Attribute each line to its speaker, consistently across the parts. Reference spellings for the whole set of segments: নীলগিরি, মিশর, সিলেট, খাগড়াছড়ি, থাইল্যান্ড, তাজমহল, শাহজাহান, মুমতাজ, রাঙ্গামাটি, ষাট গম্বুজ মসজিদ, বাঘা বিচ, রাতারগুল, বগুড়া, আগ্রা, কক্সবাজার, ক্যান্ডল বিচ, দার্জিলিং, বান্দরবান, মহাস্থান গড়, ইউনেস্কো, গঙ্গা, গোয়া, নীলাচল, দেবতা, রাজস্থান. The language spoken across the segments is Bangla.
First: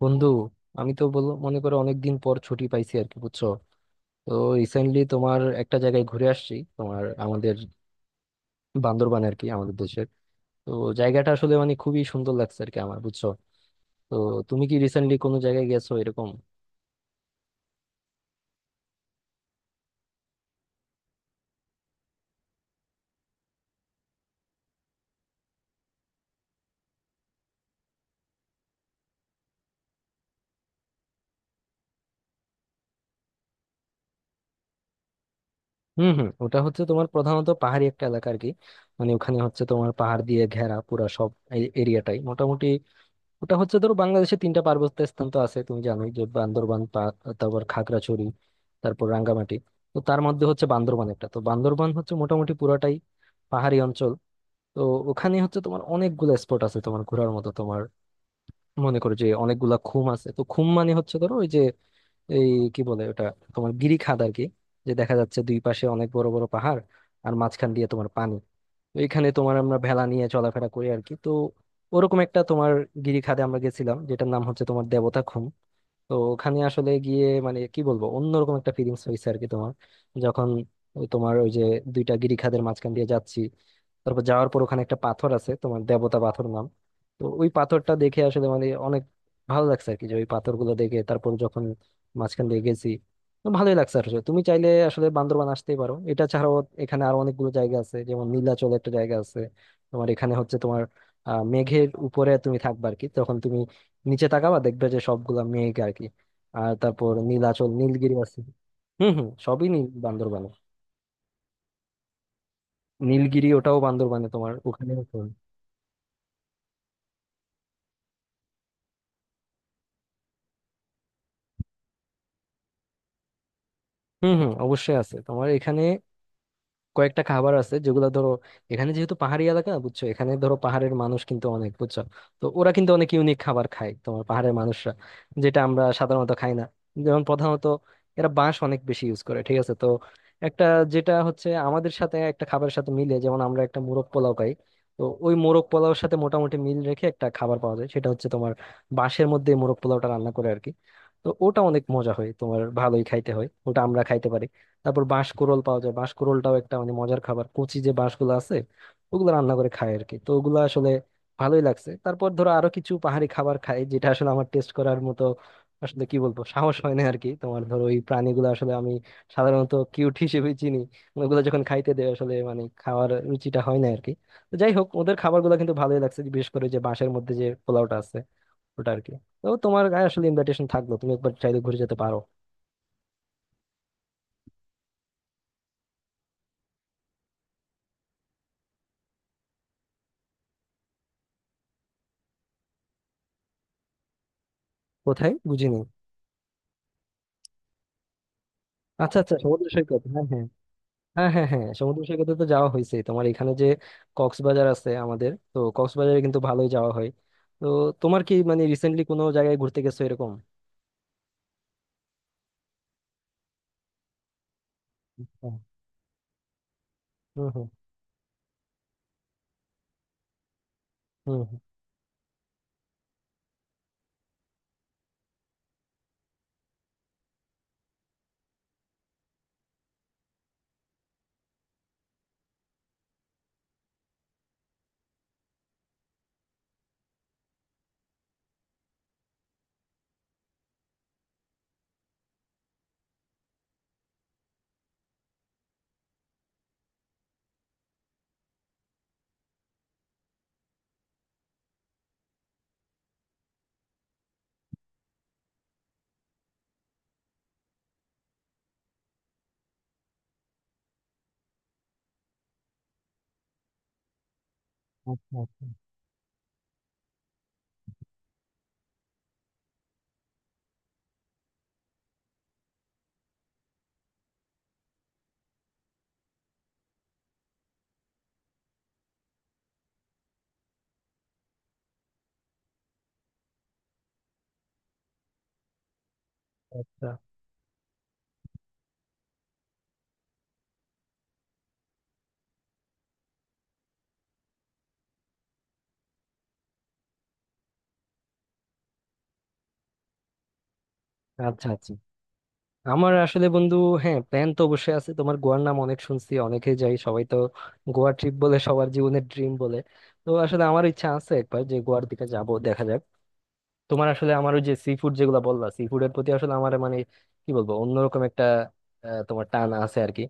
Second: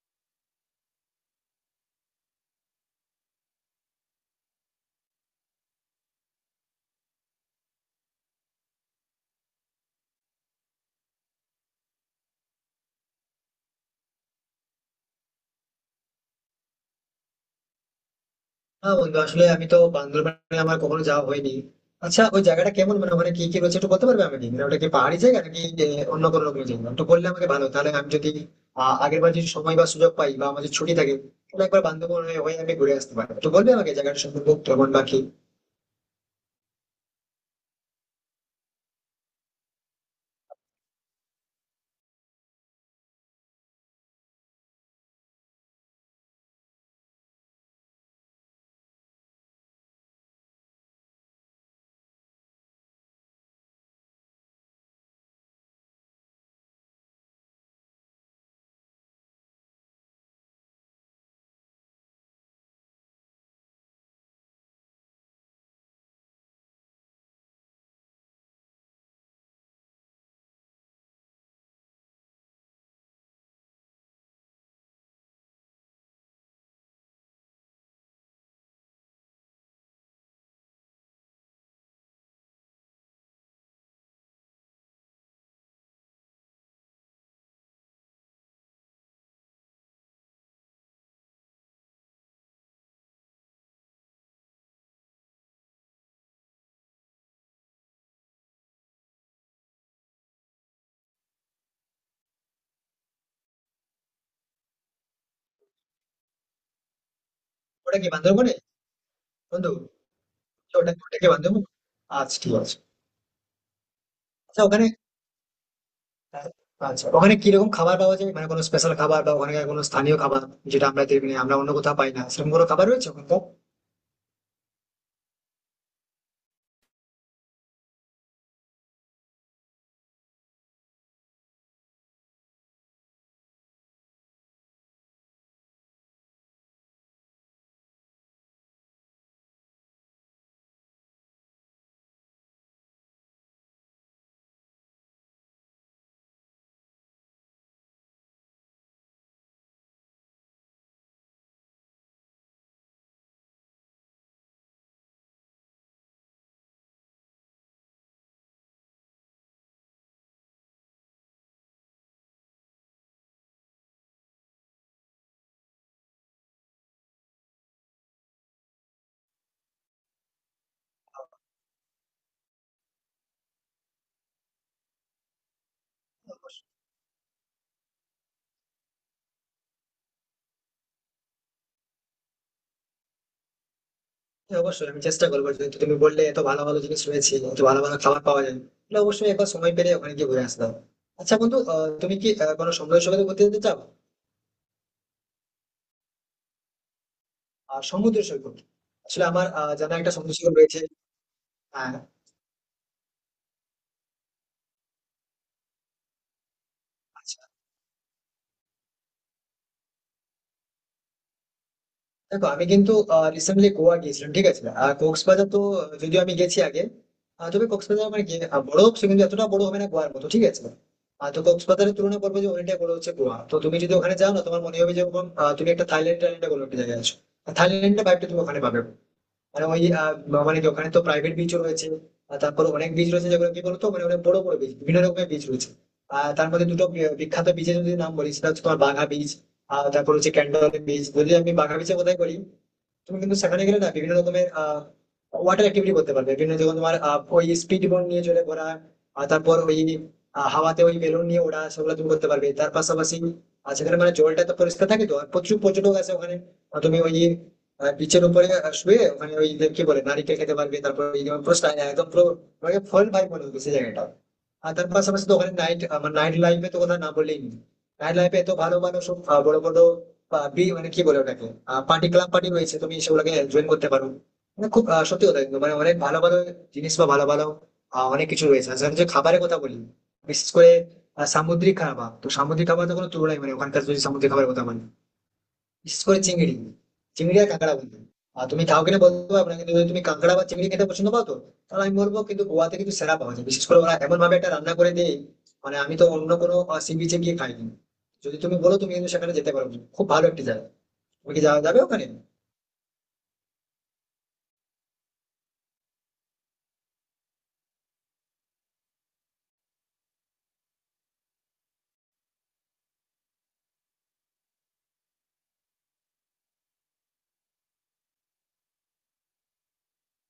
Speaker 1: বন্ধু, আমি তো বল মনে করো অনেকদিন পর ছুটি পাইছি আর কি বুঝছো। তো রিসেন্টলি তোমার একটা জায়গায় ঘুরে আসছি তোমার আমাদের বান্দরবান আর কি আমাদের দেশের। তো জায়গাটা আসলে মানে খুবই সুন্দর লাগছে আর কি আমার বুঝছো। তো তুমি কি রিসেন্টলি কোনো জায়গায় গেছো এরকম?
Speaker 2: না বন্ধু, আসলে আমি তো বান্দরবানে আমার কখনো যাওয়া হয়নি। আচ্ছা, ওই জায়গাটা কেমন, মানে ওখানে কি কি রয়েছে একটু বলতে পারবে আমাকে? মানে ওটা কি পাহাড়ি জায়গা নাকি অন্য কোনো রকমের জায়গা, একটু বললে আমাকে ভালো, তাহলে আমি যদি আগের বার যদি সময় বা সুযোগ পাই বা আমাদের ছুটি থাকে, তাহলে একবার বান্দরবন হয়ে হয়ে আমি ঘুরে আসতে পারি। তো বলবে আমাকে জায়গাটা সম্পর্কে কেমন বা কি।
Speaker 1: হুম হুম, ওটা হচ্ছে তোমার প্রধানত পাহাড়ি একটা এলাকা আর কি। মানে ওখানে হচ্ছে তোমার পাহাড় দিয়ে ঘেরা পুরা সব এরিয়াটাই মোটামুটি। ওটা হচ্ছে ধরো বাংলাদেশে তিনটা পার্বত্য স্থান তো আছে তুমি জানোই যে বান্দরবান তারপর খাগড়াছড়ি, তারপর রাঙ্গামাটি। তো তার মধ্যে হচ্ছে বান্দরবান একটা, তো বান্দরবান হচ্ছে মোটামুটি পুরাটাই পাহাড়ি অঞ্চল। তো ওখানে হচ্ছে তোমার অনেকগুলা স্পট আছে তোমার ঘোরার মতো তোমার। মনে করো যে অনেকগুলা খুম আছে, তো খুম মানে হচ্ছে ধরো ওই যে এই কি বলে ওটা, তোমার গিরি খাদ আর কি। যে দেখা যাচ্ছে দুই পাশে অনেক বড় বড় পাহাড় আর মাঝখান দিয়ে তোমার পানি। তো এখানে তোমার আমরা ভেলা নিয়ে চলাফেরা করি আর কি। তো ওরকম একটা তোমার গিরি খাদে আমরা গেছিলাম যেটার নাম হচ্ছে তোমার দেবতা। তো ওখানে আসলে গিয়ে মানে কি বলবো অন্যরকম একটা ফিলিংস হয়েছে আর কি তোমার। যখন ওই তোমার ওই যে দুইটা গিরিখাদের মাঝখান দিয়ে যাচ্ছি, তারপর যাওয়ার পর ওখানে একটা পাথর আছে তোমার দেবতা পাথর নাম। তো ওই পাথরটা দেখে আসলে মানে অনেক ভালো লাগছে আর কি, যে ওই পাথরগুলো দেখে তারপর যখন মাঝখান দিয়ে গেছি। তো ভালোই লাগছে আসলে, তুমি চাইলে আসলে বান্দরবান আসতেই পারো। এটা ছাড়াও এখানে আরো অনেকগুলো জায়গা আছে, যেমন নীলাচল একটা জায়গা আছে তোমার। এখানে হচ্ছে তোমার মেঘের উপরে তুমি থাকবা আর কি, তখন তুমি নিচে তাকাবা দেখবে যে সবগুলা মেঘ আর কি। আর তারপর নীলাচল
Speaker 2: ওটা কি
Speaker 1: নীলগিরি আছে।
Speaker 2: বান্দরবনে?
Speaker 1: হুম হুম, সবই
Speaker 2: বন্ধু,
Speaker 1: নীল বান্দরবানে।
Speaker 2: ওটা ওটা কি বান্দরবন? আচ্ছা, ঠিক আছে।
Speaker 1: নীলগিরি ওটাও বান্দরবানে তোমার
Speaker 2: আচ্ছা ওখানে,
Speaker 1: ওখানে।
Speaker 2: আচ্ছা ওখানে কিরকম খাবার পাওয়া যায়, মানে কোনো স্পেশাল খাবার বা ওখানে কোনো স্থানীয় খাবার যেটা আমরা দেখি না, আমরা অন্য কোথাও পাই না, সেরকম কোনো খাবার রয়েছে ওখানকার?
Speaker 1: হুম হুম, অবশ্যই আছে তোমার এখানে কয়েকটা খাবার আছে যেগুলো ধরো। এখানে যেহেতু পাহাড়ি এলাকা বুঝছো, এখানে ধরো পাহাড়ের মানুষ কিন্তু অনেক বুঝছো। তো ওরা কিন্তু অনেক ইউনিক খাবার খায় তোমার পাহাড়ের মানুষরা, যেটা আমরা সাধারণত খাই না। যেমন প্রধানত এরা বাঁশ অনেক বেশি ইউজ করে ঠিক আছে। তো একটা যেটা হচ্ছে আমাদের সাথে একটা খাবারের সাথে মিলে, যেমন আমরা একটা মোরগ পোলাও খাই। তো ওই মোরগ পোলাওর সাথে মোটামুটি মিল রেখে একটা খাবার পাওয়া যায়, সেটা হচ্ছে তোমার বাঁশের মধ্যে মোরগ পোলাওটা রান্না করে আর কি। তো ওটা অনেক মজা হয় তোমার, ভালোই খাইতে হয় ওটা, আমরা খাইতে পারি। তারপর বাঁশকুড়োল পাওয়া যায়, বাঁশকুড়োলটাও একটা মানে মজার খাবার, কচি যে বাঁশগুলো আছে ওগুলো রান্না করে খায় আর কি। তো ওগুলো আসলে ভালোই লাগছে। তারপর ধরো আরো কিছু পাহাড়ি খাবার খাই যেটা আসলে আমার টেস্ট করার মতো আসলে কি বলবো সাহস হয় না আর কি তোমার। ধরো ওই প্রাণীগুলো আসলে আমি সাধারণত কিউট হিসেবে চিনি, ওগুলো যখন খাইতে দেয় আসলে মানে খাওয়ার রুচিটা হয় না আর কি। তো যাই হোক, ওদের খাবারগুলো কিন্তু ভালোই লাগছে, বিশেষ করে যে বাঁশের মধ্যে যে পোলাওটা আছে ওটা আর কি। তো তোমার গায়ে আসলে ইনভাইটেশন থাকলো, তুমি একবার চাইলে ঘুরে যেতে পারো।
Speaker 2: হ্যাঁ, অবশ্যই আমি চেষ্টা করবো, যেহেতু তুমি বললে এত ভালো ভালো জিনিস রয়েছে, এত ভালো ভালো খাবার পাওয়া যায়, তাহলে অবশ্যই একবার সময় পেলে ওখানে গিয়ে ঘুরে আসতাম। আচ্ছা বন্ধু, তুমি কি কোনো সমুদ্র সৈকতে ঘুরতে যেতে চাও?
Speaker 1: কোথায় বুঝিনি?
Speaker 2: আর সমুদ্র সৈকত,
Speaker 1: আচ্ছা
Speaker 2: আসলে
Speaker 1: আচ্ছা,
Speaker 2: আমার
Speaker 1: সমুদ্র
Speaker 2: জানা
Speaker 1: সৈকত,
Speaker 2: একটা
Speaker 1: হ্যাঁ
Speaker 2: সমুদ্র
Speaker 1: হ্যাঁ
Speaker 2: সৈকত রয়েছে।
Speaker 1: হ্যাঁ হ্যাঁ হ্যাঁ,
Speaker 2: হ্যাঁ।
Speaker 1: সমুদ্র সৈকতে তো যাওয়া হয়েছে তোমার, এখানে যে কক্সবাজার আছে আমাদের, তো কক্সবাজারে কিন্তু ভালোই যাওয়া হয়।
Speaker 2: আচ্ছা।
Speaker 1: তো তোমার কি মানে রিসেন্টলি কোনো জায়গায় ঘুরতে গেছো এরকম?
Speaker 2: দেখো, আমি কিন্তু রিসেন্টলি গোয়া গিয়েছিলাম, ঠিক আছে। আর কক্সবাজার
Speaker 1: হ্যাঁ,
Speaker 2: তো যদিও আমি গেছি আগে।
Speaker 1: হুম
Speaker 2: তবে
Speaker 1: হুম।
Speaker 2: কক্সবাজার আমার গিয়ে বড় সে কিন্তু এতটা বড় হবে না গোয়ার মতো, ঠিক আছে। তো
Speaker 1: হুম হুম।
Speaker 2: কক্সবাজারের তুলনা করবো যে অনেকটাই বড় হচ্ছে গোয়া। তো তুমি যদি ওখানে যাও না, তোমার মনে হবে যেরকম তুমি একটা থাইল্যান্ড টাইল্যান্ডে কোনো একটা জায়গায় আছো। থাইল্যান্ডের ভাইবটা তুমি ওখানে পাবে। মানে ওই মানে কি, ওখানে তো প্রাইভেট বিচও রয়েছে। আর তারপরে অনেক বিচ রয়েছে, যেগুলো কি বলতো, মানে অনেক বড় বড় বিচ, বিভিন্ন রকমের বিচ রয়েছে। আর তার মধ্যে দুটো বিখ্যাত বিচের যদি নাম বলি, সেটা হচ্ছে তোমার বাঘা বিচ, আর তারপর হচ্ছে ক্যান্ডল বিচ। যদি আমি বাঘা বিচের কথাই বলি, তুমি কিন্তু সেখানে গেলে না বিভিন্ন রকমের ওয়াটার অ্যাক্টিভিটি করতে পারবে। বিভিন্ন, যেমন তোমার ওই স্পিড বোট নিয়ে চলে ঘোরা, আর তারপর ওই হাওয়াতে ওই বেলুন নিয়ে ওড়া, সেগুলো তুমি করতে পারবে। তার পাশাপাশি সেখানে মানে জলটা তো পরিষ্কার থাকে তো, আর প্রচুর পর্যটক আছে ওখানে। আর তুমি ওই বিচের উপরে শুয়ে ওখানে ওই যে কি বলে, নারিকেল খেতে পারবে। তারপর ওই যেমন পুরো style, একদম পুরো ফল ভাই মনে হবে সেই জায়গাটা। আর তার পাশাপাশি তো ওখানে
Speaker 1: আচ্ছা
Speaker 2: নাইট, আমার নাইট লাইফে তো কথা না বললেই নেই। নাইট লাইফে এত ভালো ভালো সব বড় বড় আহ, বি মানে কি বলে ওটাকে, পার্টি ক্লাব পার্টি রয়েছে, তুমি সেগুলোকে জয়েন করতে পারো। মানে খুব সত্যি কথা কিন্তু মানে অনেক ভালো ভালো জিনিস বা ভালো ভালো অনেক কিছু রয়েছে। আর যে খাবারের কথা বলি, বিশেষ করে সামুদ্রিক খাবার, তো সামুদ্রিক খাবার তো কোনো তুলনাই, মানে ওখানকার যদি সামুদ্রিক খাবারের কথা বলি, বিশেষ করে চিংড়ি,
Speaker 1: আচ্ছা।
Speaker 2: চিংড়ি আর কাঁকড়া বন্ধু। আর তুমি কাউকে না বলতে পারবে না, কিন্তু যদি তুমি কাঁকড়া বা চিংড়ি খেতে পছন্দ পাও, তো তাহলে আমি বলবো কিন্তু গোয়াতে কিন্তু সেরা পাওয়া যায়। বিশেষ করে ওরা এমন ভাবে একটা রান্না করে দেয়, মানে আমি তো অন্য কোনো সি বিচে গিয়ে খাইনি। যদি তুমি বলো, তুমি কিন্তু সেখানে যেতে পারো, খুব ভালো একটি জায়গা। তুমি কি যাওয়া
Speaker 1: আচ্ছা
Speaker 2: যাবে
Speaker 1: আচ্ছা।
Speaker 2: ওখানে?
Speaker 1: আমার আসলে বন্ধু হ্যাঁ প্ল্যান তো অবশ্যই আছে, তোমার গোয়ার নাম অনেক শুনছি, অনেকে যাই, সবাই তো গোয়া ট্রিপ বলে সবার জীবনের ড্রিম বলে। তো আসলে আমার ইচ্ছা আছে একবার যে গোয়ার দিকে যাব, দেখা যাক। তোমার আসলে আমার ওই যে সি ফুড যেগুলো বললা, সি ফুডের প্রতি আসলে আমার মানে কি বলবো অন্যরকম একটা তোমার টান আছে আর কি।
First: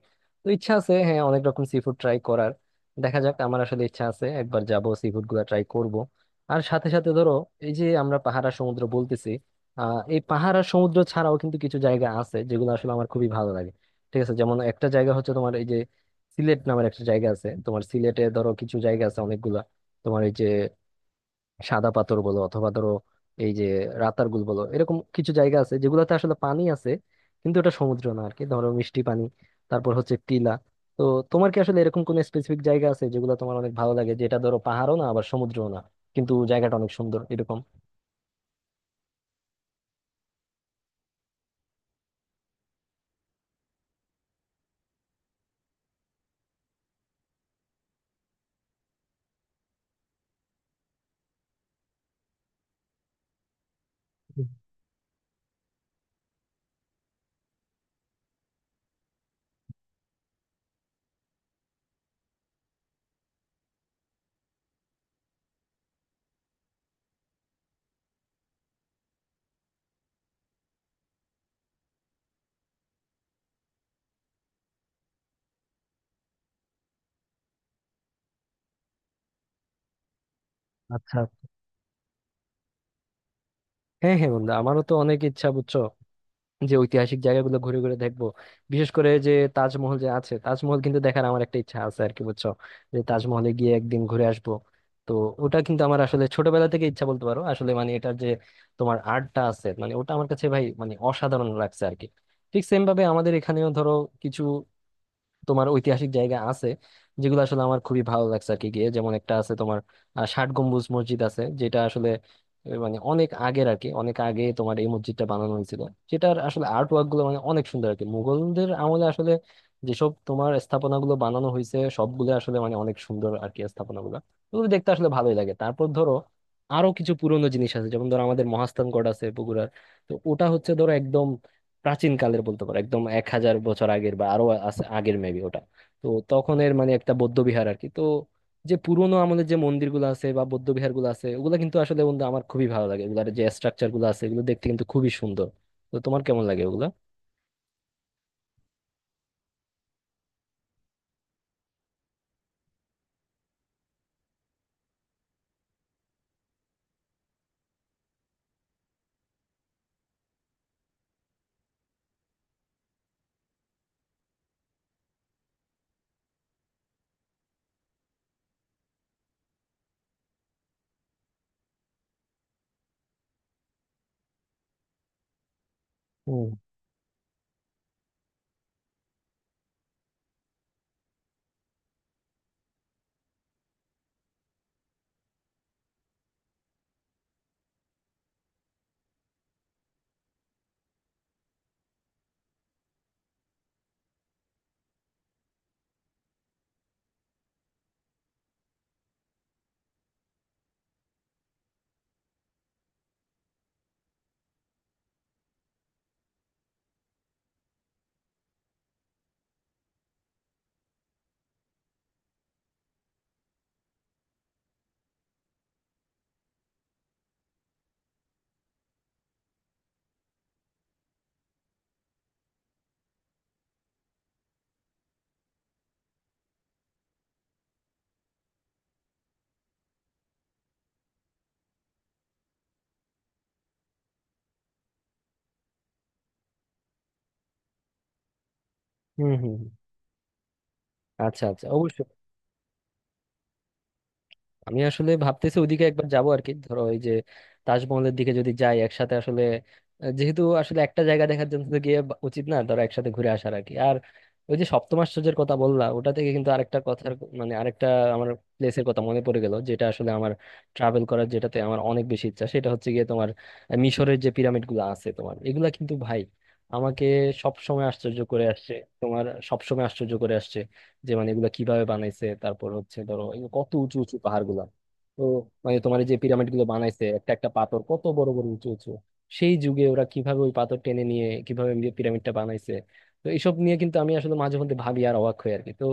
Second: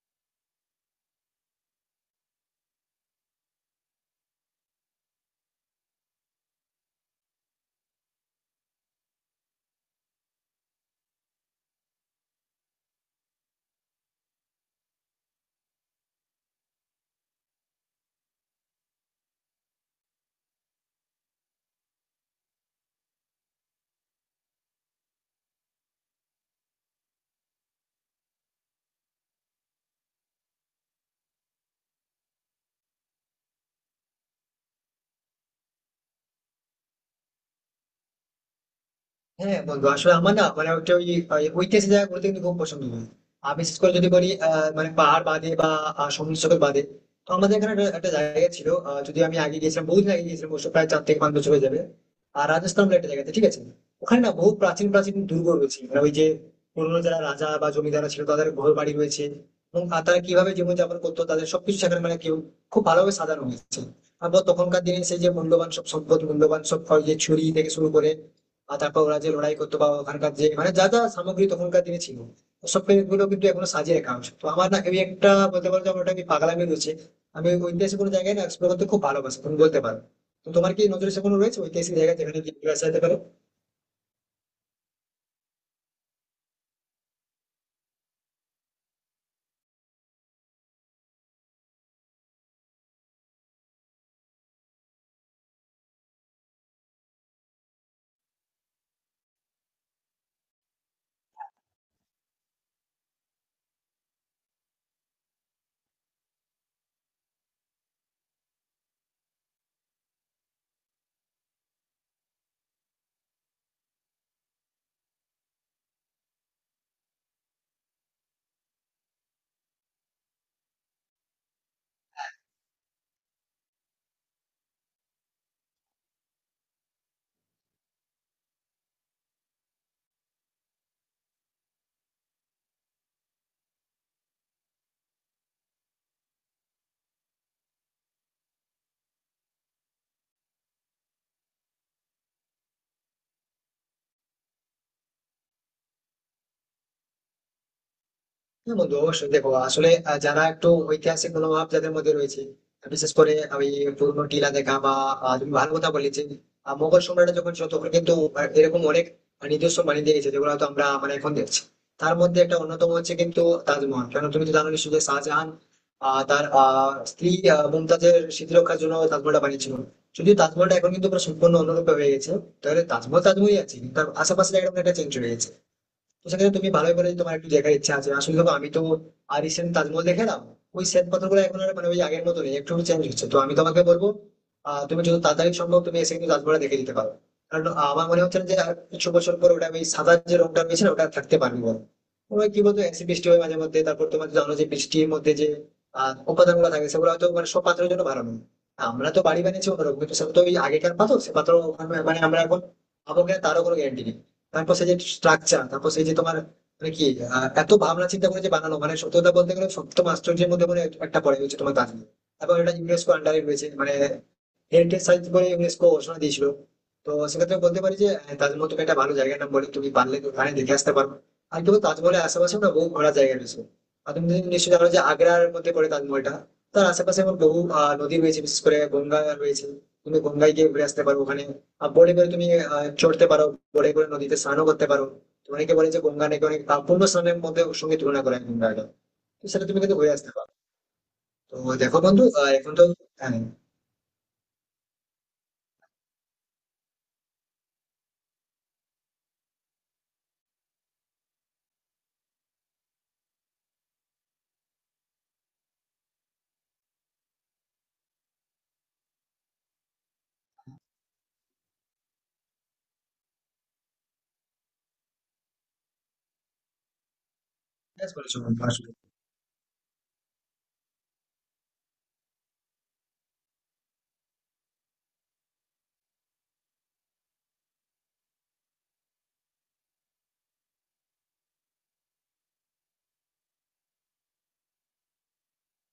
Speaker 1: তো ইচ্ছা আছে হ্যাঁ অনেক রকম সি ফুড ট্রাই করার। দেখা যাক, আমার আসলে ইচ্ছা আছে একবার যাব সি ফুড গুলা ট্রাই করব। আর সাথে সাথে ধরো, এই যে আমরা পাহাড় আর সমুদ্র বলতেছি, এই পাহাড় আর সমুদ্র ছাড়াও কিন্তু কিছু জায়গা আছে যেগুলো আসলে আমার খুবই ভালো লাগে। ঠিক আছে, যেমন একটা জায়গা হচ্ছে তোমার এই যে সিলেট নামের একটা জায়গা আছে। তোমার সিলেটে ধরো কিছু জায়গা আছে অনেকগুলা, তোমার এই যে সাদা পাথর বলো, অথবা ধরো এই যে রাতারগুল বলো, এরকম কিছু জায়গা আছে যেগুলোতে আসলে পানি আছে, কিন্তু এটা সমুদ্র না আর কি, ধরো মিষ্টি পানি। তারপর হচ্ছে টিলা। তো তোমার কি আসলে এরকম কোনো স্পেসিফিক জায়গা আছে যেগুলো তোমার অনেক ভালো লাগে, যেটা ধরো পাহাড়ও না আবার সমুদ্রও না কিন্তু জায়গাটা অনেক সুন্দর এরকম?
Speaker 2: হ্যাঁ হ্যাঁ, বন্ধু, আসলে আমার না মানে একটা ওই, ওই ঐতিহাসিক জায়গা ঘুরতে কিন্তু খুব পছন্দ হয়। আর বিশেষ করে যদি বলি মানে পাহাড় বাদে বা সমুদ্র সৈকত বাদে, তো আমাদের এখানে একটা একটা জায়গা ছিল, যদি আমি আগে গিয়েছিলাম, বহুদিন আগে গিয়েছিলাম, অবশ্য প্রায় চার থেকে পাঁচ বছর হয়ে যাবে। আর রাজস্থান বলে একটা জায়গাতে, ঠিক আছে। ওখানে না
Speaker 1: হুম।
Speaker 2: বহু প্রাচীন প্রাচীন দুর্গ রয়েছে, মানে ওই যে পুরোনো যারা রাজা বা জমিদারা ছিল তাদের ঘর বাড়ি রয়েছে। এবং তারা কিভাবে জীবনযাপন করতো, তাদের সবকিছু সেখানে, মানে কেউ খুব ভালোভাবে সাজানো হয়েছে। আবার তখনকার দিনে সেই যে মূল্যবান সব সম্পদ, মূল্যবান সব ওই যে ছুরি থেকে শুরু করে, আর তারপর ওরা যে লড়াই করতো বা ওখানকার যে মানে যা যা সামগ্রী তখনকার দিনে ছিল, ওসব গুলো কিন্তু এখনো সাজিয়ে রাখা হয়েছে। তো আমার না ওই একটা বলতে পারো যে আমার ওটা কি পাগলামি রয়েছে, আমি ওই ঐতিহাসিক কোনো জায়গায় না এক্সপ্লোর করতে খুব ভালোবাসি, তুমি বলতে পারো। তো তোমার কি নজরে
Speaker 1: আচ্ছা।
Speaker 2: সে কোনো রয়েছে ঐতিহাসিক জায়গা, যেখানে গিয়ে ঘুরে আসা যেতে পারে?
Speaker 1: হ্যাঁ হ্যাঁ বন্ধু, আমারও তো অনেক ইচ্ছা বুঝছো যে ঐতিহাসিক জায়গাগুলো ঘুরে ঘুরে দেখবো। বিশেষ করে যে তাজমহল যে আছে, তাজমহল কিন্তু দেখার আমার একটা ইচ্ছা আছে আর কি বুঝছো, যে তাজমহলে গিয়ে একদিন ঘুরে আসবো। তো ওটা কিন্তু আমার আসলে ছোটবেলা থেকে ইচ্ছা বলতে পারো, আসলে মানে এটার যে তোমার আর্টটা আছে মানে ওটা আমার কাছে ভাই মানে অসাধারণ লাগছে আর কি। ঠিক সেম ভাবে আমাদের এখানেও ধরো কিছু তোমার ঐতিহাসিক জায়গা আছে যেগুলো আসলে আমার খুবই ভালো লাগছে আর কি গিয়ে, যেমন একটা আছে তোমার ষাট গম্বুজ মসজিদ আছে, যেটা আসলে মানে অনেক আগের আর কি, অনেক আগে তোমার এই মসজিদটা বানানো হয়েছিল, যেটার আসলে আর্ট ওয়ার্ক গুলো মানে অনেক সুন্দর আর কি। মুঘলদের আমলে আসলে যেসব তোমার স্থাপনা গুলো বানানো হয়েছে সবগুলো আসলে মানে অনেক সুন্দর আর কি স্থাপনা গুলো, ওগুলো দেখতে আসলে ভালোই লাগে। তারপর ধরো আরো কিছু পুরনো জিনিস আছে, যেমন ধরো আমাদের মহাস্থান গড় আছে বগুড়ার। তো ওটা হচ্ছে ধরো একদম প্রাচীন কালের বলতে পারো, একদম 1000 বছর আগের বা আরো আগের মেবি ওটা। তো তখনের মানে একটা বৌদ্ধ বিহার আর কি। তো যে পুরোনো আমলের যে মন্দিরগুলো আছে বা বৌদ্ধ বিহারগুলো আছে ওগুলো কিন্তু আসলে বন্ধু আমার খুবই ভালো লাগে, এগুলার যে স্ট্রাকচার গুলো আছে এগুলো দেখতে কিন্তু খুবই সুন্দর। তো তোমার কেমন লাগে ওগুলা?
Speaker 2: হ্যাঁ বন্ধু, অবশ্যই দেখো আসলে, যারা একটু ঐতিহাসিক মনোভাব যাদের মধ্যে রয়েছে, বিশেষ করে ওই পুরনো টিলা দেখা বা তুমি ভালো কথা বললে যে মোগল সম্রাট যখন ছিল তখন কিন্তু এরকম অনেক নিজস্ব বানিয়ে দিয়ে গেছে, যেগুলো হয়তো আমরা মানে এখন দেখছি। তার মধ্যে একটা অন্যতম হচ্ছে কিন্তু তাজমহল। কেন, তুমি তো জানো নিশ্চয়ই যে শাহজাহান তার স্ত্রী মুমতাজের স্মৃতিরক্ষার জন্য তাজমহলটা বানিয়েছিল। যদিও তাজমহলটা এখন কিন্তু পুরো সম্পূর্ণ অন্যরূপে হয়ে গেছে। তাহলে তাজমহল তাজমহলই আছে, কিন্তু তার আশেপাশে একদম একটা চেঞ্জ হয়ে গেছে। তো
Speaker 1: হুম
Speaker 2: সেক্ষেত্রে তুমি ভালোই বলে যে তোমার একটু দেখার ইচ্ছা আছে। আসলে দেখো, আমি তো আর রিসেন্ট তাজমহল দেখলাম, ওই শ্বেত পাথরগুলো এখন আর মানে ওই আগের মতো নেই, একটু চেঞ্জ হচ্ছে। তো আমি তোমাকে বলবো তুমি যত তাড়াতাড়ি সম্ভব তুমি এসে কিন্তু তাজমহলটা দেখে দিতে পারো। কারণ আমার মনে হচ্ছে না যে আর কিছু বছর পর ওটা, ওই সাদা যে রংটা রয়েছে না, ওটা আর থাকতে পারবে বলো। ওই কি বলতো, অ্যাসিড বৃষ্টি হয় মাঝে মধ্যে, তারপর তোমার তো জানো যে বৃষ্টির মধ্যে যে উপাদান গুলো থাকে, সেগুলো হয়তো মানে সব পাত্রের জন্য ভালো নয়। আমরা তো বাড়ি বানিয়েছি অন্যরকম, কিন্তু সেটা তো ওই আগেকার পাথর, সে পাথর ওখানে- মানে আমরা এখন আমাকে তারও কোনো গ্যারান্টি নেই। তারপর সেই যে স্ট্রাকচার, তারপর সেই যে তোমার মানে কি এত ভাবনা চিন্তা করে যে বানানো, মানে সত্যি কথা বলতে গেলে সপ্তম আশ্চর্যের মধ্যে মনে হয় একটা পড়ে, হচ্ছে তোমার দার্জিলিং। তারপর এটা ইউনেস্কো আন্ডারে রয়েছে, মানে হেরিটেজ সাইট বলে ইউনেস্কো ঘোষণা দিয়েছিল। তো সেক্ষেত্রে আমি বলতে পারি যে তাজমহল তুমি একটা ভালো জায়গার নাম বলে, তুমি পারলে ওখানে দেখে আসতে পারো। আর কেবল তাজমহলের আশেপাশে না, বহু ঘোরার জায়গা রয়েছে। আর তুমি যদি নিশ্চয়ই জানো যে আগ্রার মধ্যে পড়ে তাজমহলটা। তার আশেপাশে এখন বহু নদী রয়েছে, বিশেষ করে গঙ্গা রয়েছে। তুমি গঙ্গায় গিয়ে ঘুরে আসতে পারো ওখানে। আর বোটে করে তুমি চড়তে পারো, বোটে করে নদীতে স্নানও করতে পারো। তো অনেকে বলে যে গঙ্গা নাকি অনেক পূর্ণ স্নানের মধ্যে ওর সঙ্গে তুলনা করা হয় গঙ্গাটা।
Speaker 1: হুম।
Speaker 2: তো
Speaker 1: হুম হুম।
Speaker 2: সেটা তুমি কিন্তু ঘুরে আসতে পারো।
Speaker 1: আচ্ছা
Speaker 2: তো
Speaker 1: আচ্ছা,
Speaker 2: দেখো
Speaker 1: অবশ্যই।
Speaker 2: বন্ধু, এখন তো হ্যাঁ,
Speaker 1: আমি আসলে ভাবতেছি ওইদিকে একবার যাব আর কি, ধরো ওই যে তাজমহলের দিকে যদি যাই একসাথে আসলে, যেহেতু আসলে একটা জায়গা দেখার জন্য তো গিয়ে উচিত না, ধরো একসাথে ঘুরে আসার আর কি। আর ওই যে সপ্তম আশ্চর্যের কথা বললা ওটা থেকে কিন্তু আরেকটা কথার মানে আরেকটা আমার প্লেসের কথা মনে পড়ে গেল, যেটা আসলে আমার ট্রাভেল করার যেটাতে আমার অনেক বেশি ইচ্ছা, সেটা হচ্ছে গিয়ে তোমার মিশরের যে পিরামিড গুলো আছে তোমার, এগুলা কিন্তু ভাই আমাকে সব সময়
Speaker 2: ঠিক
Speaker 1: আশ্চর্য
Speaker 2: বলেছো
Speaker 1: করে
Speaker 2: বন্ধু,
Speaker 1: আসছে।
Speaker 2: আসলে
Speaker 1: তোমার সব সময় আশ্চর্য করে আসছে যে মানে এগুলা কিভাবে বানাইছে। তারপর হচ্ছে ধরো এই কত উঁচু উঁচু পাহাড় গুলা। তো মানে তোমার এই যে পিরামিড গুলো বানাইছে একটা একটা পাথর কত বড় বড় উঁচু উঁচু, সেই যুগে ওরা কিভাবে ওই পাথর টেনে নিয়ে কিভাবে এমনি পিরামিডটা বানাইছে। তো এইসব নিয়ে কিন্তু আমি আসলে মাঝে মধ্যে ভাবি আর অবাক হই আর কি। তো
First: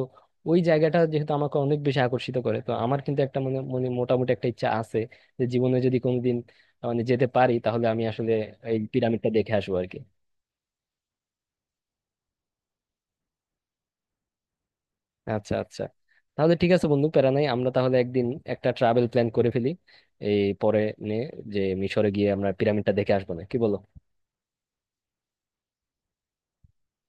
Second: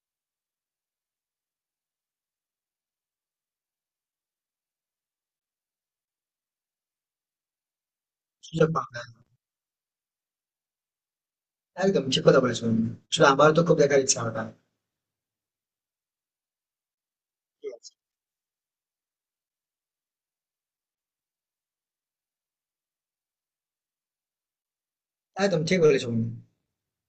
Speaker 1: ওই জায়গাটা যেহেতু আমাকে অনেক বেশি আকর্ষিত করে, তো আমার কিন্তু একটা মানে মানে মোটামুটি একটা ইচ্ছা আছে, যে জীবনে যদি কোনোদিন মানে যেতে পারি তাহলে আমি আসলে
Speaker 2: সুযোগ
Speaker 1: এই
Speaker 2: পাও না।
Speaker 1: পিরামিডটা দেখে আসবো আর কি।
Speaker 2: একদম ঠিক কথা বলেছো তুমি। আসলে আমারও তো খুব দেখার ইচ্ছা ওটা।
Speaker 1: আচ্ছা আচ্ছা, তাহলে ঠিক আছে বন্ধু প্যারা নাই, আমরা তাহলে একদিন একটা ট্রাভেল প্ল্যান করে ফেলি, এই পরে নিয়ে, যে মিশরে গিয়ে আমরা পিরামিডটা দেখে আসবো, না কি বলো?
Speaker 2: একদম ঠিক বলেছো তুমি।